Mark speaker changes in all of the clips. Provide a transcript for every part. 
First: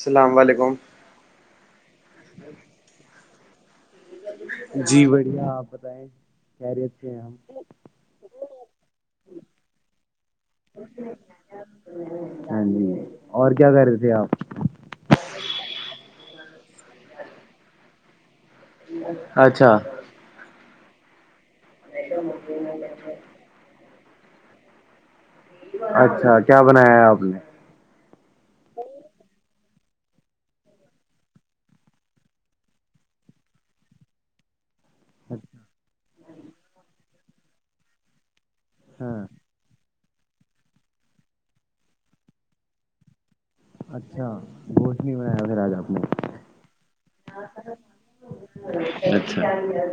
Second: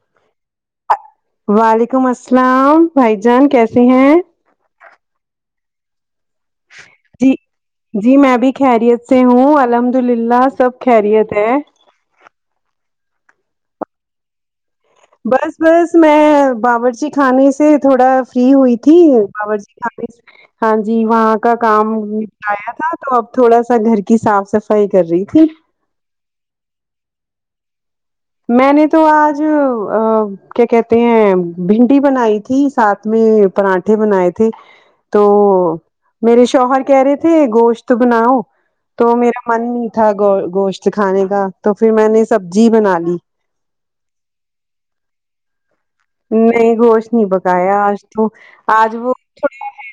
Speaker 1: السلام علیکم
Speaker 2: وعلیکم السلام بھائی جان کیسے ہیں
Speaker 1: جی بڑھیا آپ بتائیں خیریت سے ہیں
Speaker 2: جی
Speaker 1: ہم
Speaker 2: جی میں بھی خیریت سے ہوں الحمد للہ سب خیریت ہے
Speaker 1: ہاں جی اور کیا کر رہے تھے آپ
Speaker 2: بس بس میں بابرچی خانے سے تھوڑا فری ہوئی تھی
Speaker 1: اچھا
Speaker 2: بابرچی کھانے سے ہاں جی وہاں کا کام نپٹایا تھا تو اب تھوڑا سا گھر کی صاف صفائی کر رہی تھی
Speaker 1: اچھا کیا بنایا ہے آپ نے
Speaker 2: میں نے تو آج ا کیا کہتے ہیں بھنڈی بنائی تھی ساتھ میں پراٹھے بنائے تھے تو
Speaker 1: اچھا
Speaker 2: میرے شوہر کہہ رہے تھے گوشت بناؤ تو
Speaker 1: ہاں،
Speaker 2: میرا من نہیں تھا گ گوشت کھانے کا تو پھر میں نے سبزی بنا لی
Speaker 1: اچھا گھوشت بھی بنایا پھر آج آپ نے
Speaker 2: نہیں گوشت نہیں پکایا آج تو آج وہ
Speaker 1: اچھا
Speaker 2: تھوڑا ہی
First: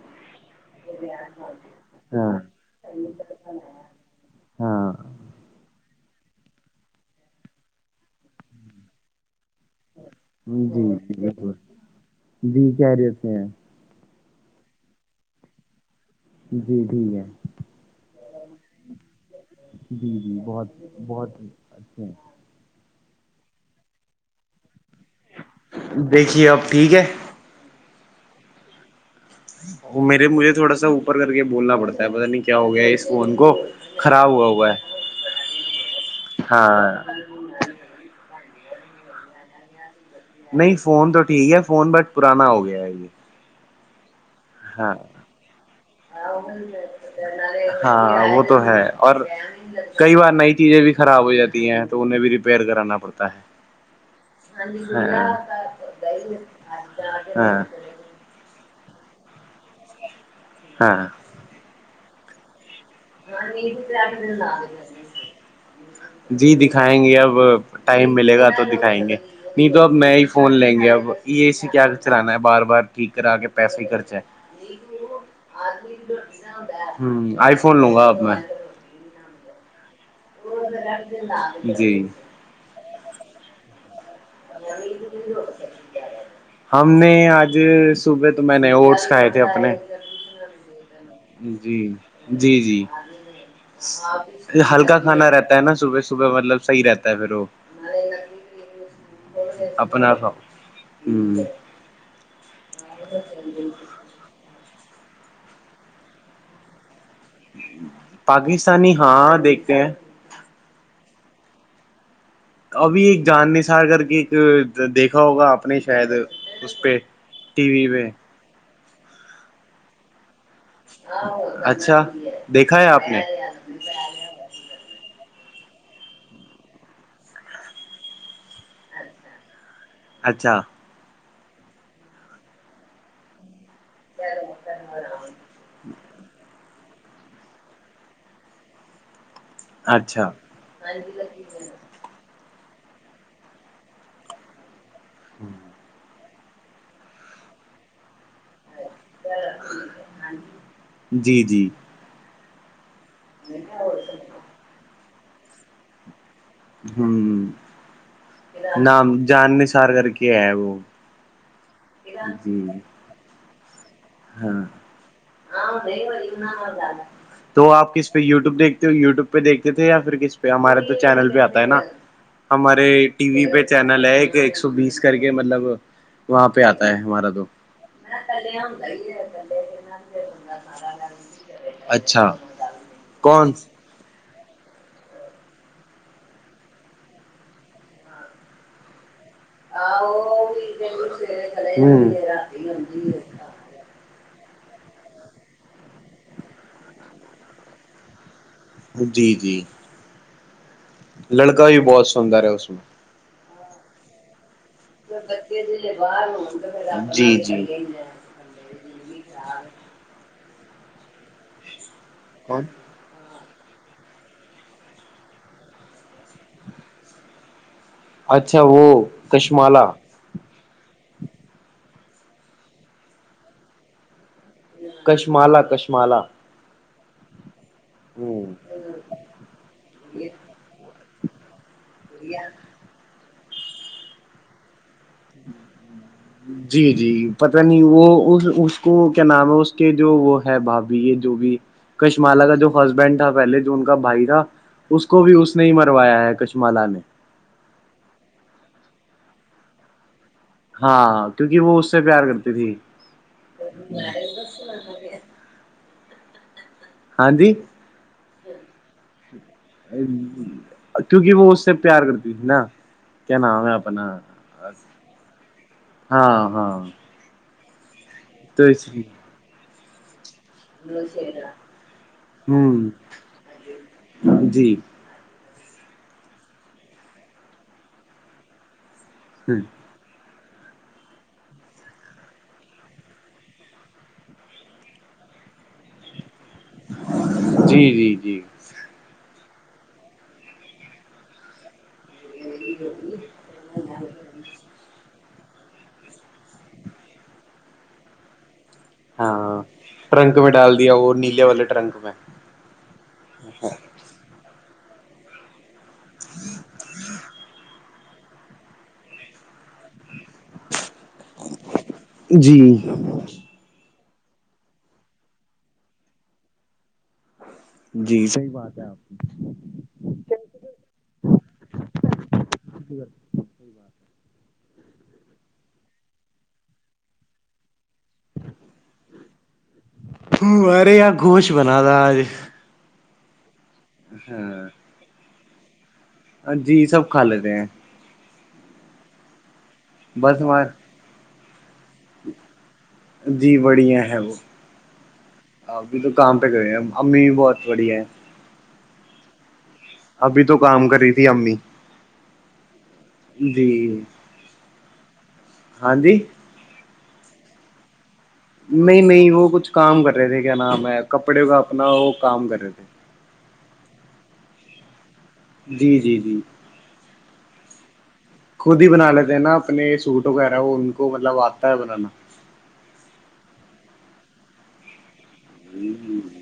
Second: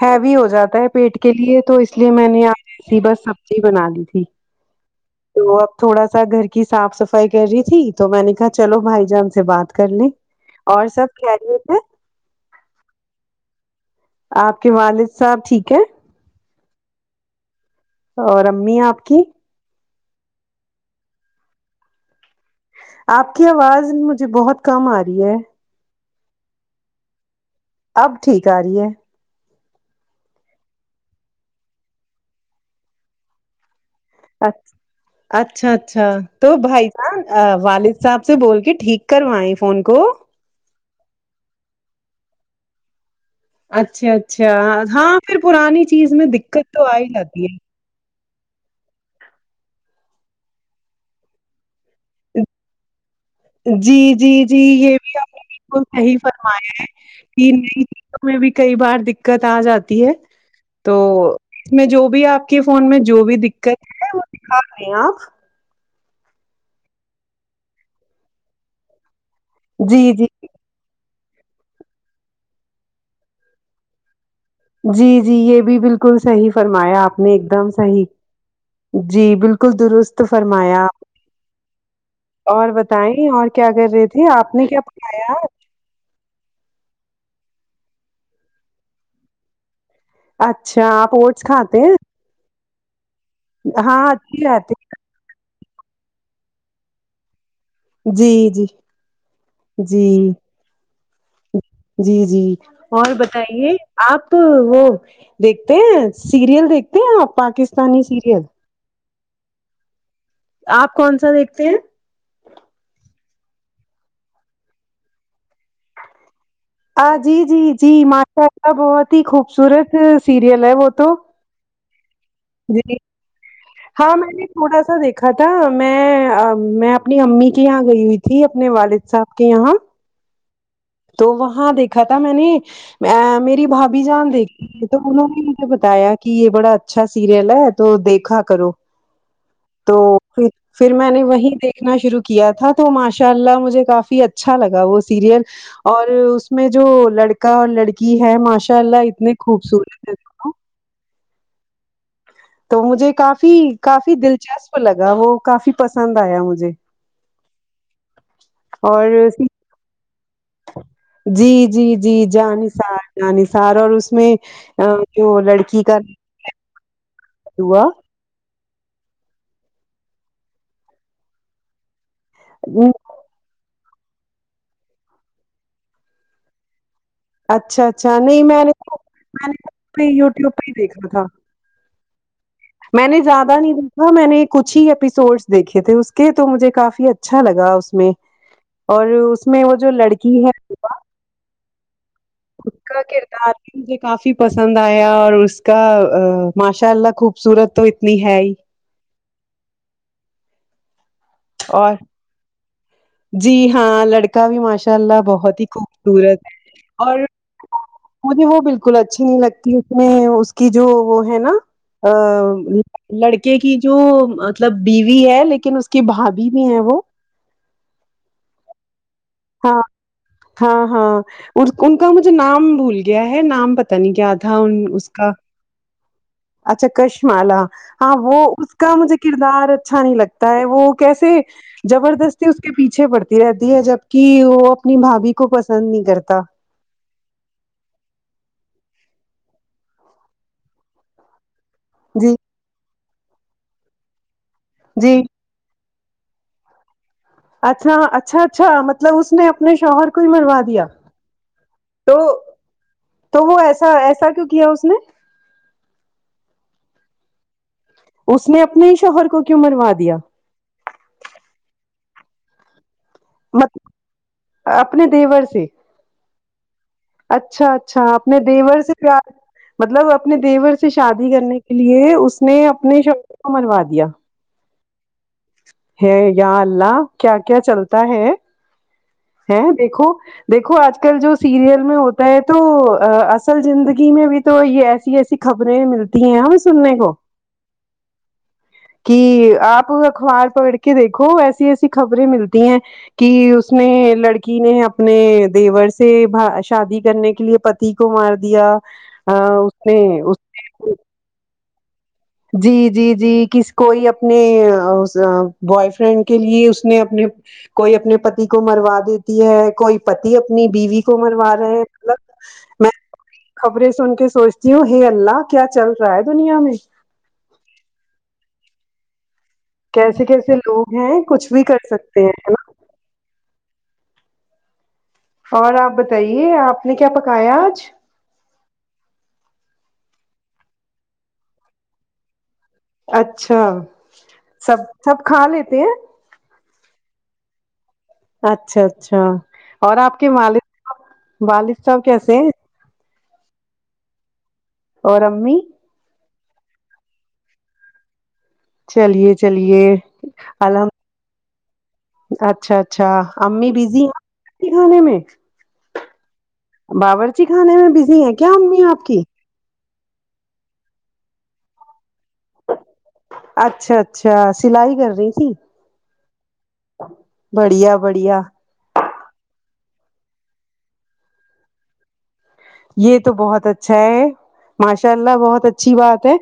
Speaker 2: ہیوی ہو جاتا ہے پیٹ کے لیے تو اس لیے میں
Speaker 1: ہاں
Speaker 2: نے آ ایسی بس سبزی بنا لی تھی [inaudible]
Speaker 1: ہاں
Speaker 2: تو اب تھوڑا سا گھر کی صاف صفائی کر رہی تھی تو میں نے کہا چلو بھائی جان سے بات کر لیں اور
Speaker 1: جی
Speaker 2: سب
Speaker 1: جی بالکل
Speaker 2: خیریت ہیی
Speaker 1: جی کیریت ہیں
Speaker 2: آپ کے والد صاحب ٹھیک ہے
Speaker 1: جی ٹھیک ہے
Speaker 2: اور امی آپ کی
Speaker 1: جی جی بہت بہت اچھے ہیں
Speaker 2: آپ کی آواز مجھے بہت کم آ رہی ہے
Speaker 1: دیکھیے آب ٹھیک ہے
Speaker 2: اب ٹھیک آ رہی ہے
Speaker 1: وہ میرے مجھے تھوڑا سا اوپر کر کے بولنا پڑتا ہے پت نہیں کیا ہو گیا ہے اس فون کو خراب ہوا
Speaker 2: اچ
Speaker 1: ہوا ہے
Speaker 2: اچھا اچھا تو بھائی
Speaker 1: ہاں
Speaker 2: جان والد صاحب سے بول کے ٹھیک کروائیں فون کو
Speaker 1: نہیں فون تو ٹھیک ہے فون بٹ پرانا ہو گیا ہے یہ
Speaker 2: اچھا اچھا ہاں پھر پرانی چیز میں دقت تو آ ہی جاتی ہے
Speaker 1: ہاں وہ تو ہے اور کئی بار نئی چیزیں بھی خراب ہو جاتی ہیں تو انہیں بھی ریپیئر کرانا پڑتا ہے
Speaker 2: جی جی جی یہ بھی آپ نے بالکل صحی فرمایا ہے کہ
Speaker 1: ہاں
Speaker 2: نہیں بھی کئی بار دقت آ جاتی ہے تو
Speaker 1: ہاں
Speaker 2: میں جو بھی آپ کے فون میں جو بھی دقت ہے وہ دکھا رہے ہیں آپ
Speaker 1: جی دکھائیں گے اب ٹائم ملے گا تو دکھائیں گے نہیں تو اب
Speaker 2: جی
Speaker 1: میں ہی
Speaker 2: جی
Speaker 1: فون لیں گے اب یہ اسے کیا چلانا ہے بار بار ٹھیک کرا کے پیسے ہی خرچ ہے
Speaker 2: جی جی یہ بھی بالکل صحیح
Speaker 1: ہ
Speaker 2: فرمایا آپ نے ایک
Speaker 1: آئی
Speaker 2: دم
Speaker 1: فون لوں گا
Speaker 2: صحیح
Speaker 1: اب میں
Speaker 2: جی بالکل درست فرمایا
Speaker 1: جی
Speaker 2: اور بتائیں اور کیا کر رہی تھے آپ نے کیا پڑھایا
Speaker 1: ہم نے آج صبح تو میں نے اوٹس کھائے تھے اپنے
Speaker 2: اچھا آپ اوٹس کھاتے
Speaker 1: جی
Speaker 2: ہیں
Speaker 1: جی جی
Speaker 2: ہاں اچھی بات
Speaker 1: ہلکا کھانا رہتا ہے نا صبح سے صبح مطلب صحیح رہتا ہے پھر وہ
Speaker 2: ہے جی جی جی
Speaker 1: اپنا تھا ہوں
Speaker 2: جی جی اور بتائیے آپ وہ دیکھتے ہیں سیریل دیکھتے ہیں آ پاکستانی سیریل
Speaker 1: انی ہاں دیکھتے ہیں
Speaker 2: آپ کون سا دیکھتے ہیں
Speaker 1: ابھی ایک جان نسار کر کے ایک دیکھا ہوگا آپ نے شاید پہ
Speaker 2: جی جی
Speaker 1: ٹی وی
Speaker 2: جی
Speaker 1: پہ
Speaker 2: ماشاء اللہ بہت ہی خوبصورت سیریل ہے وہ تو
Speaker 1: اچھا دیکھا ہے
Speaker 2: جی
Speaker 1: آپ نے
Speaker 2: ہاں میں نے تھوڑا سا دیکھا تھا میں میں اپنی امی کے یہاں گئی ہوئی تھی تھی اپنے والد صاحب کے یہاں
Speaker 1: اچھا
Speaker 2: تو وہاں دیکھا تھا میں نے میری بھابھی جان دیکھی تو انہوں نے نے بتایا کہ یہ بڑا اچھا سیریل ہے تو دیکھا کرو تو
Speaker 1: اچھا
Speaker 2: پھر پھر میں نے وہیں دیک دنا شروع کیا تھا تو ماشاء اللہ مجھے کافی اچھا لگا وہ سیریل اور اس میں جو لڑکا اور لڑکی ہے ماشاء اللہ اتنے خوبصورت ہے دونوں
Speaker 1: جی جی
Speaker 2: تو مجھے کافی کافی دلچسپ لگا وہ کافی پسند آیا مجھے
Speaker 1: ہوں نام
Speaker 2: اور
Speaker 1: جاننے سار کر کے ہے وہ
Speaker 2: جی جی جی جانسار جانسار اور اس اس میں
Speaker 1: ہاں
Speaker 2: جو لڑکی کا ہوا
Speaker 1: پھر وٹیوب دیکتے ہو یوٹیو پہ دیکتے تھے یا پھر کس پہ ہمارے تو چینل پہ آتا ہے نا ہمارے ٹی وی پہ چینل ہے ایک سو بیس کر کے مطلب وہاں پہ آتا ہے ہمارا تو
Speaker 2: اچھا اچھا نہیں میں نے تو میں نے یوٹیوب پہ ہی دیکھا تھا
Speaker 1: اچھا
Speaker 2: میں نے
Speaker 1: کون
Speaker 2: زیادہ نہیں ہاں میں نے کچھ ہی ایپیسوڈس دیکھے تھے اس کے تو مجھے کافی اچھا لگا اس میں اور اس میں وہ جو لڑکی ہے
Speaker 1: ہوں
Speaker 2: کاکےتاا مجھے کافی پسند آیا اور اس کا ماشاء اللہ خوبصورت تو اتنی ہے ہی
Speaker 1: جی جی لڑکا بھی
Speaker 2: اور
Speaker 1: بہت سندر ہے اس میں
Speaker 2: جی ہاں لڑکا بھی ماشا انشاء
Speaker 1: میں
Speaker 2: اللہ بہت ہی خوبصورت اور
Speaker 1: جی جی
Speaker 2: مجھے وہ بالکل بالکل اچھی نہیں لگتی اس میں اس کی جو وہ ہے نا
Speaker 1: کون
Speaker 2: لڑکے کی جو مطلب بیوی ہے لیکن اس کی بھابھی بھی ہے وہ
Speaker 1: اچھا وہ
Speaker 2: ہاں
Speaker 1: چشمالا
Speaker 2: ہاں ہاں ان کا مجھے نام بھول گیا ہے نام پتا نہیں کیا تھا اس کا
Speaker 1: کشمالا کشمالا
Speaker 2: اچھا کشمالا ہاں وہ
Speaker 1: ہوں
Speaker 2: کا مجھے کردار اچھا نہیں لگتا ہے وہ کیسے زبردستی اس کے پیچھے پڑتی رہتی ہے جبک وہ اپنی بھاابھی کو پسند نہیں کرتا
Speaker 1: جی جی پت نہیں وہ اس کو کیا نام ہے اس کے جو وہ ہے بھابھی یہ جو بھی
Speaker 2: جی
Speaker 1: کشمالا کا جو ہسبینڈ تھا پہلے جو ان کا بھائی تھا اس
Speaker 2: جی
Speaker 1: کو بھی اس نہیں مروایا ہے کچھما نے
Speaker 2: اچھا اچھا اچھا مطلب اس نے اپنے شور کو ہی مروا دیا دیا
Speaker 1: ہاں کیونکہ وہ اس سے
Speaker 2: تو
Speaker 1: پیار کرتی تھی
Speaker 2: تو وہ ایسا ایسا کیوں کیا اس نے
Speaker 1: ہاں جی
Speaker 2: اس نے اپنے ہی شوہر کو کیوں مروا دیا
Speaker 1: کیونکہ وہ اس سے پیار کرتی تھی نا کیا نام ہے اپنا
Speaker 2: اپنے دیور سے
Speaker 1: ہاں ہاں
Speaker 2: اچھا اچھا اپنے
Speaker 1: تو
Speaker 2: دیور
Speaker 1: اس
Speaker 2: سے
Speaker 1: لیے
Speaker 2: پیار مطلب اپنے دیور سے شادی کرنے کے لیے اس نے
Speaker 1: ہوں
Speaker 2: اپنے شبد کو منوا دیا
Speaker 1: جی
Speaker 2: ہے یا اللہ کیا کیا چلتا ہے ہے
Speaker 1: ہ
Speaker 2: دیکھو دیکو آج کل جو سیریل میں ہوتا ہے تو اصل زندگی میں بھی تو یہ ایسی ایسی خبریں ملتی ہیں ہمیں سننے کو
Speaker 1: جی جی جی
Speaker 2: کہ آپ اخبار پکڑ کے دیکھو ایسی ایسی خبریں ملتی ہیں کہ اس میں نے اپنے دیور سے شادی کرنے کے لیے پتی کو مار دیا
Speaker 1: ہاں
Speaker 2: اس نے
Speaker 1: ٹرنک
Speaker 2: اس
Speaker 1: میں ڈال دیا وہ نیلے والے ٹرنک میں
Speaker 2: جی جی جی کس کوئی اپنے بوائے فرینڈ کے لیے اس نے اپنے کوئی اپنے پتی کو مروا دیتی ہے کوئی پتی اپنی بیوی مروا رہے ہیں
Speaker 1: جی
Speaker 2: ملب میں [unintelligible] خبریں سن کے سوچتی ہوں ہ اللہ کیا چل رہا ہے دنیا میں
Speaker 1: جی صحی بات ہے آپ کی
Speaker 2: کیسے کیسے لوگ ہیں کچھ بھی کر سکتے ہیں
Speaker 1: ٹھیک [unintelligible]
Speaker 2: اور آپ بتائیے آپ نے کیا پکایا آج
Speaker 1: مارے آ گوش بنا د آج [unintelligible]
Speaker 2: اچھا سب سب کھا لیتے ہیں
Speaker 1: جی سب کھا لیتے ہیں
Speaker 2: اچھا اچھا اور آپ کے
Speaker 1: بس
Speaker 2: والد
Speaker 1: ہمار
Speaker 2: صاحب والد صاحب کیسے ہیں
Speaker 1: جی بڑھیا ہے وہ
Speaker 2: اور رمی
Speaker 1: ابھی تو کام پہ گئے ہیں امی بھی بہت بڑھیا ہے
Speaker 2: چلیے چلیے
Speaker 1: ابھی تو کام
Speaker 2: الحمد
Speaker 1: کر رہی تھی امی
Speaker 2: اچھا اچھا امی
Speaker 1: جی
Speaker 2: بزی ہیں کھانے میں
Speaker 1: ہاں جی [unintelligible]
Speaker 2: باورچی خانے میں بزی ہے
Speaker 1: نہیں نہیں وہ کچھ کام کر رہے تھے کیا نام ہے کپڑے کا اپنا وہ کام کر رہے تھے
Speaker 2: اچھا اچھا سلائی کر رہی ت
Speaker 1: جی جی جی
Speaker 2: بڑھیا بڑھیا
Speaker 1: خود ہی بنا لیتے ہیں نا اپنے سوٹ وغیرہ وہ ان کو مطلب آتا ہے بنانا
Speaker 2: یہ تو بہت اچھا ہے ماشاء اللہ بہت اچھی بات ہے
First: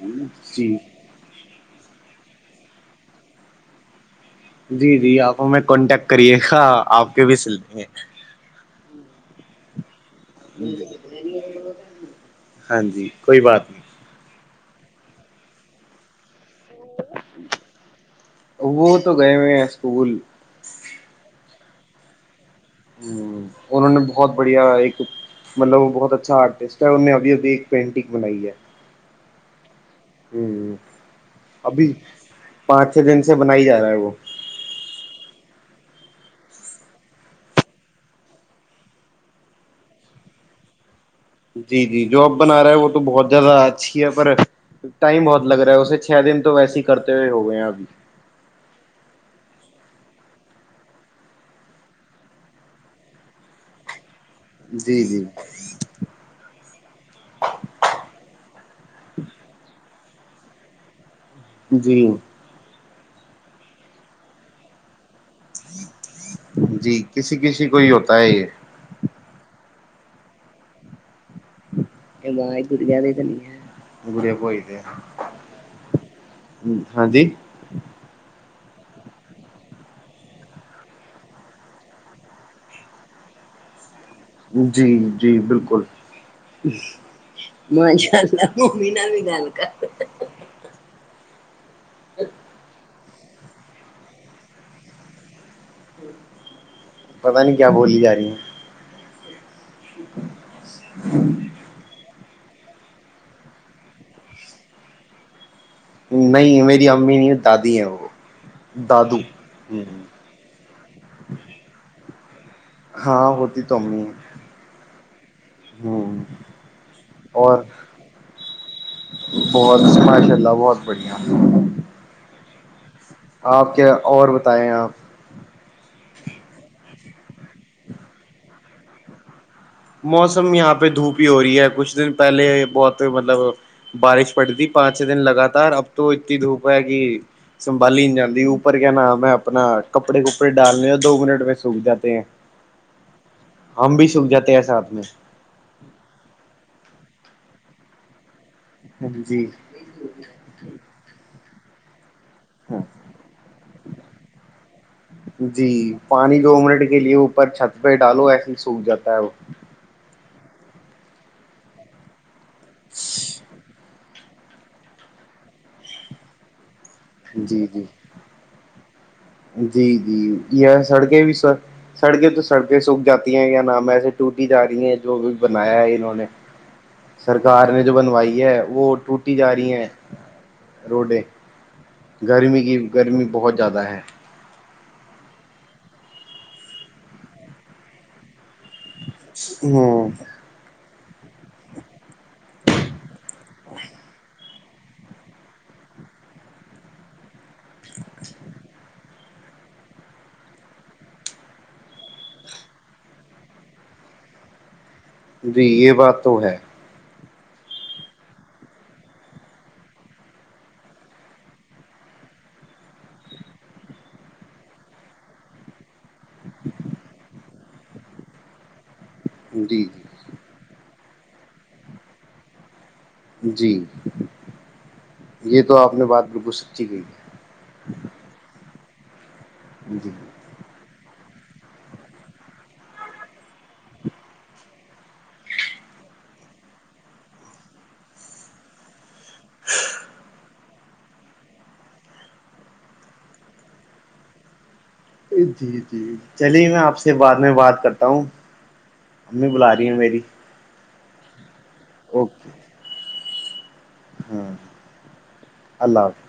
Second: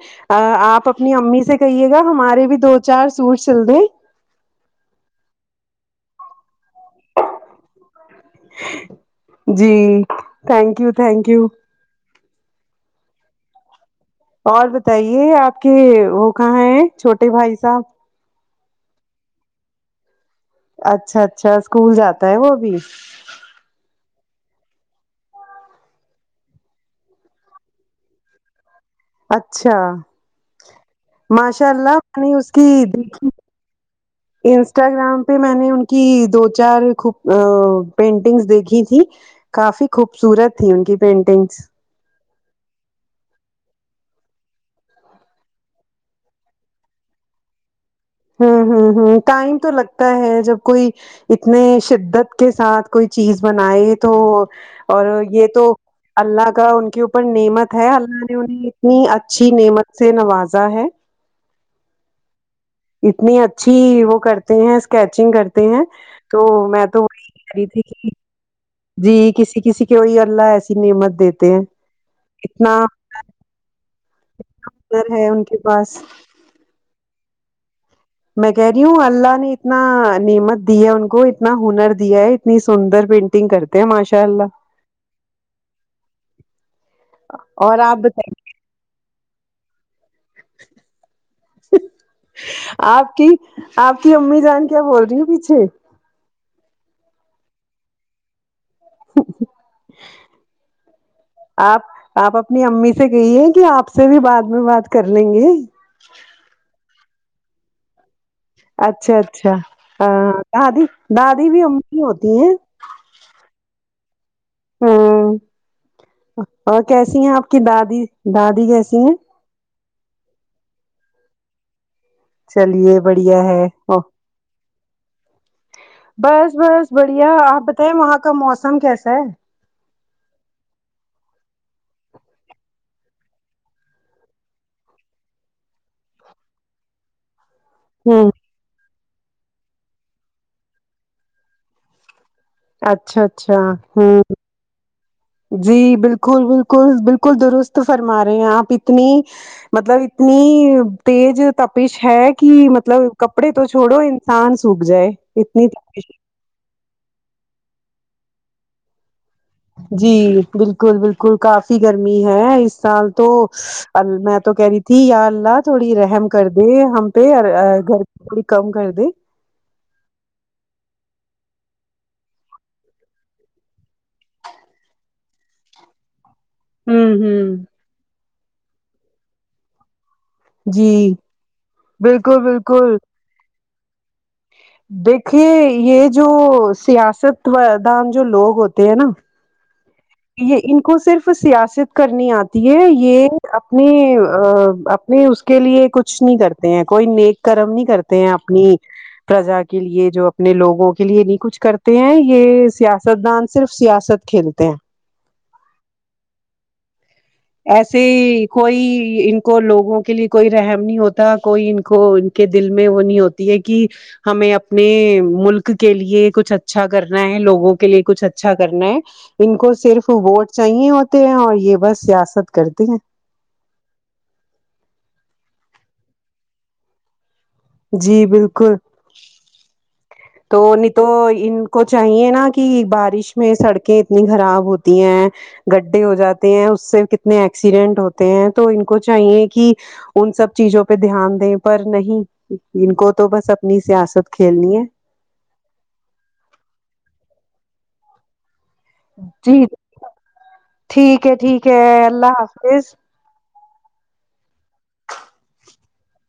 Speaker 1: جی
Speaker 2: آپ اپنی امی سے کہیے گا ہمارے بھی دو چار سوٹ سل دے
Speaker 1: جی جی آپ ہم کانٹیکٹ کریے گا آپ کے بھی سلے
Speaker 2: جی تھینک یو تھینک یو
Speaker 1: ہاں جی کوئی بات نہیں
Speaker 2: اور بتائیے آپ کے وہ کہاں ہے چھوٹے بھائی صاحب
Speaker 1: وہ تو گئے ہوئے ہیں اسکول
Speaker 2: اچھا اچھا اسکول جاتا ہے وہ بھی
Speaker 1: ہ انہوں نے بہت بڑھیا ایک مطلب وہ بہت اچھا آرٹسٹ ہے انوں ابھی ابھی ایک پینٹنگ بنائی ہے
Speaker 2: اچھا
Speaker 1: ہ
Speaker 2: ماشاء
Speaker 1: ابھی
Speaker 2: اللہ میں نے اس کی
Speaker 1: پانچ چھ دن
Speaker 2: دیکھی
Speaker 1: سے بنائی جا رہا ہے وہ
Speaker 2: انسٹاگرام پہ میں نے ان کی دو چار خوب پینٹنگس دیکھی تھی کافی خوبصورت تھی ان کی پینٹنگ
Speaker 1: جی جی جو اب بنا رہے ہے وہ تو بہت زیادہ اچھی ہے پر ٹائم بہت لگ رہا ہے اسے چھ دن تو ویسے کرتے ہوئے ہو گئے ہیں ابھی
Speaker 2: ہوں ہوں ہوں ٹائم تو لگتا ہے جب کوئی اتنے شدت کے ساتھ کوئی چیز بنائے تو
Speaker 1: جی
Speaker 2: اور
Speaker 1: جی
Speaker 2: یہ تو اللہ کا ان کے اوپر نعمت ہے اللہ نے انہیں اتنی اچھی نعمت سے نوازا ہے
Speaker 1: جی
Speaker 2: اتنی اچھی وہ کرتے ہیں اسکیچنگ کرتے ہیں تو میں تو
Speaker 1: جی
Speaker 2: وہی
Speaker 1: کسی
Speaker 2: کہہ رہی
Speaker 1: کسی کو
Speaker 2: تھی
Speaker 1: ہی
Speaker 2: کہ
Speaker 1: ہوتا ہے یہ
Speaker 2: جی کسی کسی کے وہئی اللہ ایسی نعمت دیتے ہیں
Speaker 1: ماہ
Speaker 2: اتنا
Speaker 1: گڑیا تو نہیں ہے گڑیا کووائی
Speaker 2: ہنر ہے ان کے پاس
Speaker 1: ہاں جی
Speaker 2: میں کہہ رہی ہوں اللہ نے اتنا نعمت دی ہے ان کو اتنا ہنر دیا ہے اتنی سندر پینٹنگ کرتی تھ ماشل
Speaker 1: جی جی بالکل
Speaker 2: اور
Speaker 1: میں
Speaker 2: آپ
Speaker 1: ان شاء
Speaker 2: بتائیے
Speaker 1: اللہ مومی بھی گال کر ا
Speaker 2: آپ کی آپ کی امی جان کیا بول رہی پیچھے
Speaker 1: پتا نہیں کیا بولی جا رہی ہے
Speaker 2: آپ آپ اپنی امی سے گئی ہے کہ آپ سے بھی بعد میں بات کر لیں گے
Speaker 1: نہیں میری امی نہیں دادی ہیں وہ
Speaker 2: اچھا
Speaker 1: دادو
Speaker 2: اچھا دادی دادی بھی ام کی ہوتی ہیں
Speaker 1: ہاں ہوتی تومی
Speaker 2: ہوں اور کیسی ہیں آپ کی
Speaker 1: اور
Speaker 2: دادی دادی کیسی ہیں
Speaker 1: بہت ماشاء اللہ بہت بڑھیا
Speaker 2: چلیے بڑھیا ہے
Speaker 1: آپ کیا
Speaker 2: وہ
Speaker 1: اور بتائیں آپ
Speaker 2: بس بس بڑھیا آپ بتائے وہاں کا موسم کیسا ہے
Speaker 1: موسم یہاں پہ دھوپ ہی ہو رہی ہے کچھ دن پہلے بہت مطلب بارش پڑی تھی پانچ چھ دن لگاتار اب تو اتنی دھوپ ہے کہ سنبالی نہیں
Speaker 2: ہوں
Speaker 1: جاند اوپر کیا نام ہے اپنا کپڑے کپڑے ڈالنے دو منٹ میں سوکھ جاتے ہیں
Speaker 2: اچھا اچھا
Speaker 1: ہم بھی
Speaker 2: ہوں
Speaker 1: سوکھ جاتے ہیں ساتھ میں
Speaker 2: جی بالکل بالکل بالکل درست فرما رہے ہیں آپ اتنی
Speaker 1: جی
Speaker 2: مطلب اتنی تیز تپش ہے کہ
Speaker 1: ہاں
Speaker 2: مطلب کپڑے تو چھوڑو انسان سوکھ جائے اتنی
Speaker 1: جی
Speaker 2: تش
Speaker 1: پانی دو منٹ کے لیے او پر چھت پہ ڈالو ایسے ہی سوکھ جا ہے
Speaker 2: جی بالکل بالکل کافی گرمی ہے اس سال تو میں تو کہہ رہی تھی یا اللہ تھوڑی رحم کر دے ہم
Speaker 1: جی جی
Speaker 2: گھر بڑی کم کر
Speaker 1: جی جی سڑکیں بھی سڑکیں تو سڑکیں سوکھ جاتی ہیں یا نام ایسے ٹوٹی جا رہی ہیں جو بھی بنایا ہے انہوں نے
Speaker 2: ہوں ہوں
Speaker 1: سرکار نے جو بنوائی ہے وہ ٹوٹی جا رہی ہے
Speaker 2: جی بالکل
Speaker 1: کی
Speaker 2: بالکل
Speaker 1: گرمی بہت زیادہ ہے
Speaker 2: دیکھیے یہ جو سیاستدام جو لوگ ہوتے ہیں نا
Speaker 1: ہاں
Speaker 2: یہ ان کو صرف سیاست کرنی آتی ہے یہ اپنی نہیں اس کے لیے کچھ نہیں کرتے ہیں کوئی نیک کرم نہیں کرتے ہیں اپنی پرجا کے لیے جو اپنے لوگوں کے لیے نہیں کچھ کرتے ہیں یہ سیاست دان صرف سیاست کھیلتے ہیں
Speaker 1: جی یہ بات تو ہے
Speaker 2: ایسے کوئی ان کو لوگوں کے لیے کوئی رحم نہیں ہوتا کوئی ان کو کے دل میں وہ نہیں ہوتی ہے کہ ہمیں اپنے ملک کے لیے کچھ اچھا کرنا ہے لوگوں کے لیے کچھ اچھا کرنا ہے ان کو
Speaker 1: جی
Speaker 2: صرف
Speaker 1: جی
Speaker 2: ووٹس چاہے ہوتے ہیں اور یہ بس سیاست کرتے ہیں
Speaker 1: جی یہ تو آپ نے بات بالکو سچی گئی ہے
Speaker 2: جی بالکل
Speaker 1: [unintelligible]
Speaker 2: تو نہیں تو ان کو چاہیے نا کہ بارش میں سڑکیں اتنی خراب ہوتی ہیں گڈھے ہو جاتے ہیں اس سے کتنے ایکسیڈنٹ ہوتے ہیں تو ان کو چاہیے کہ ان سب چیزوں پہ دھیان دیں پر نہیں ان کو تو بس اپنی سیاست کھیلنی ہے
Speaker 1: جی جی چلیے میں آپ سے بعد میں بات کرتا ہوں امی
Speaker 2: جی
Speaker 1: بلا رہی ہ میری
Speaker 2: ٹھیک ہے ٹھیک ہے اللہ حافظ
Speaker 1: ہوں اللہ حافظ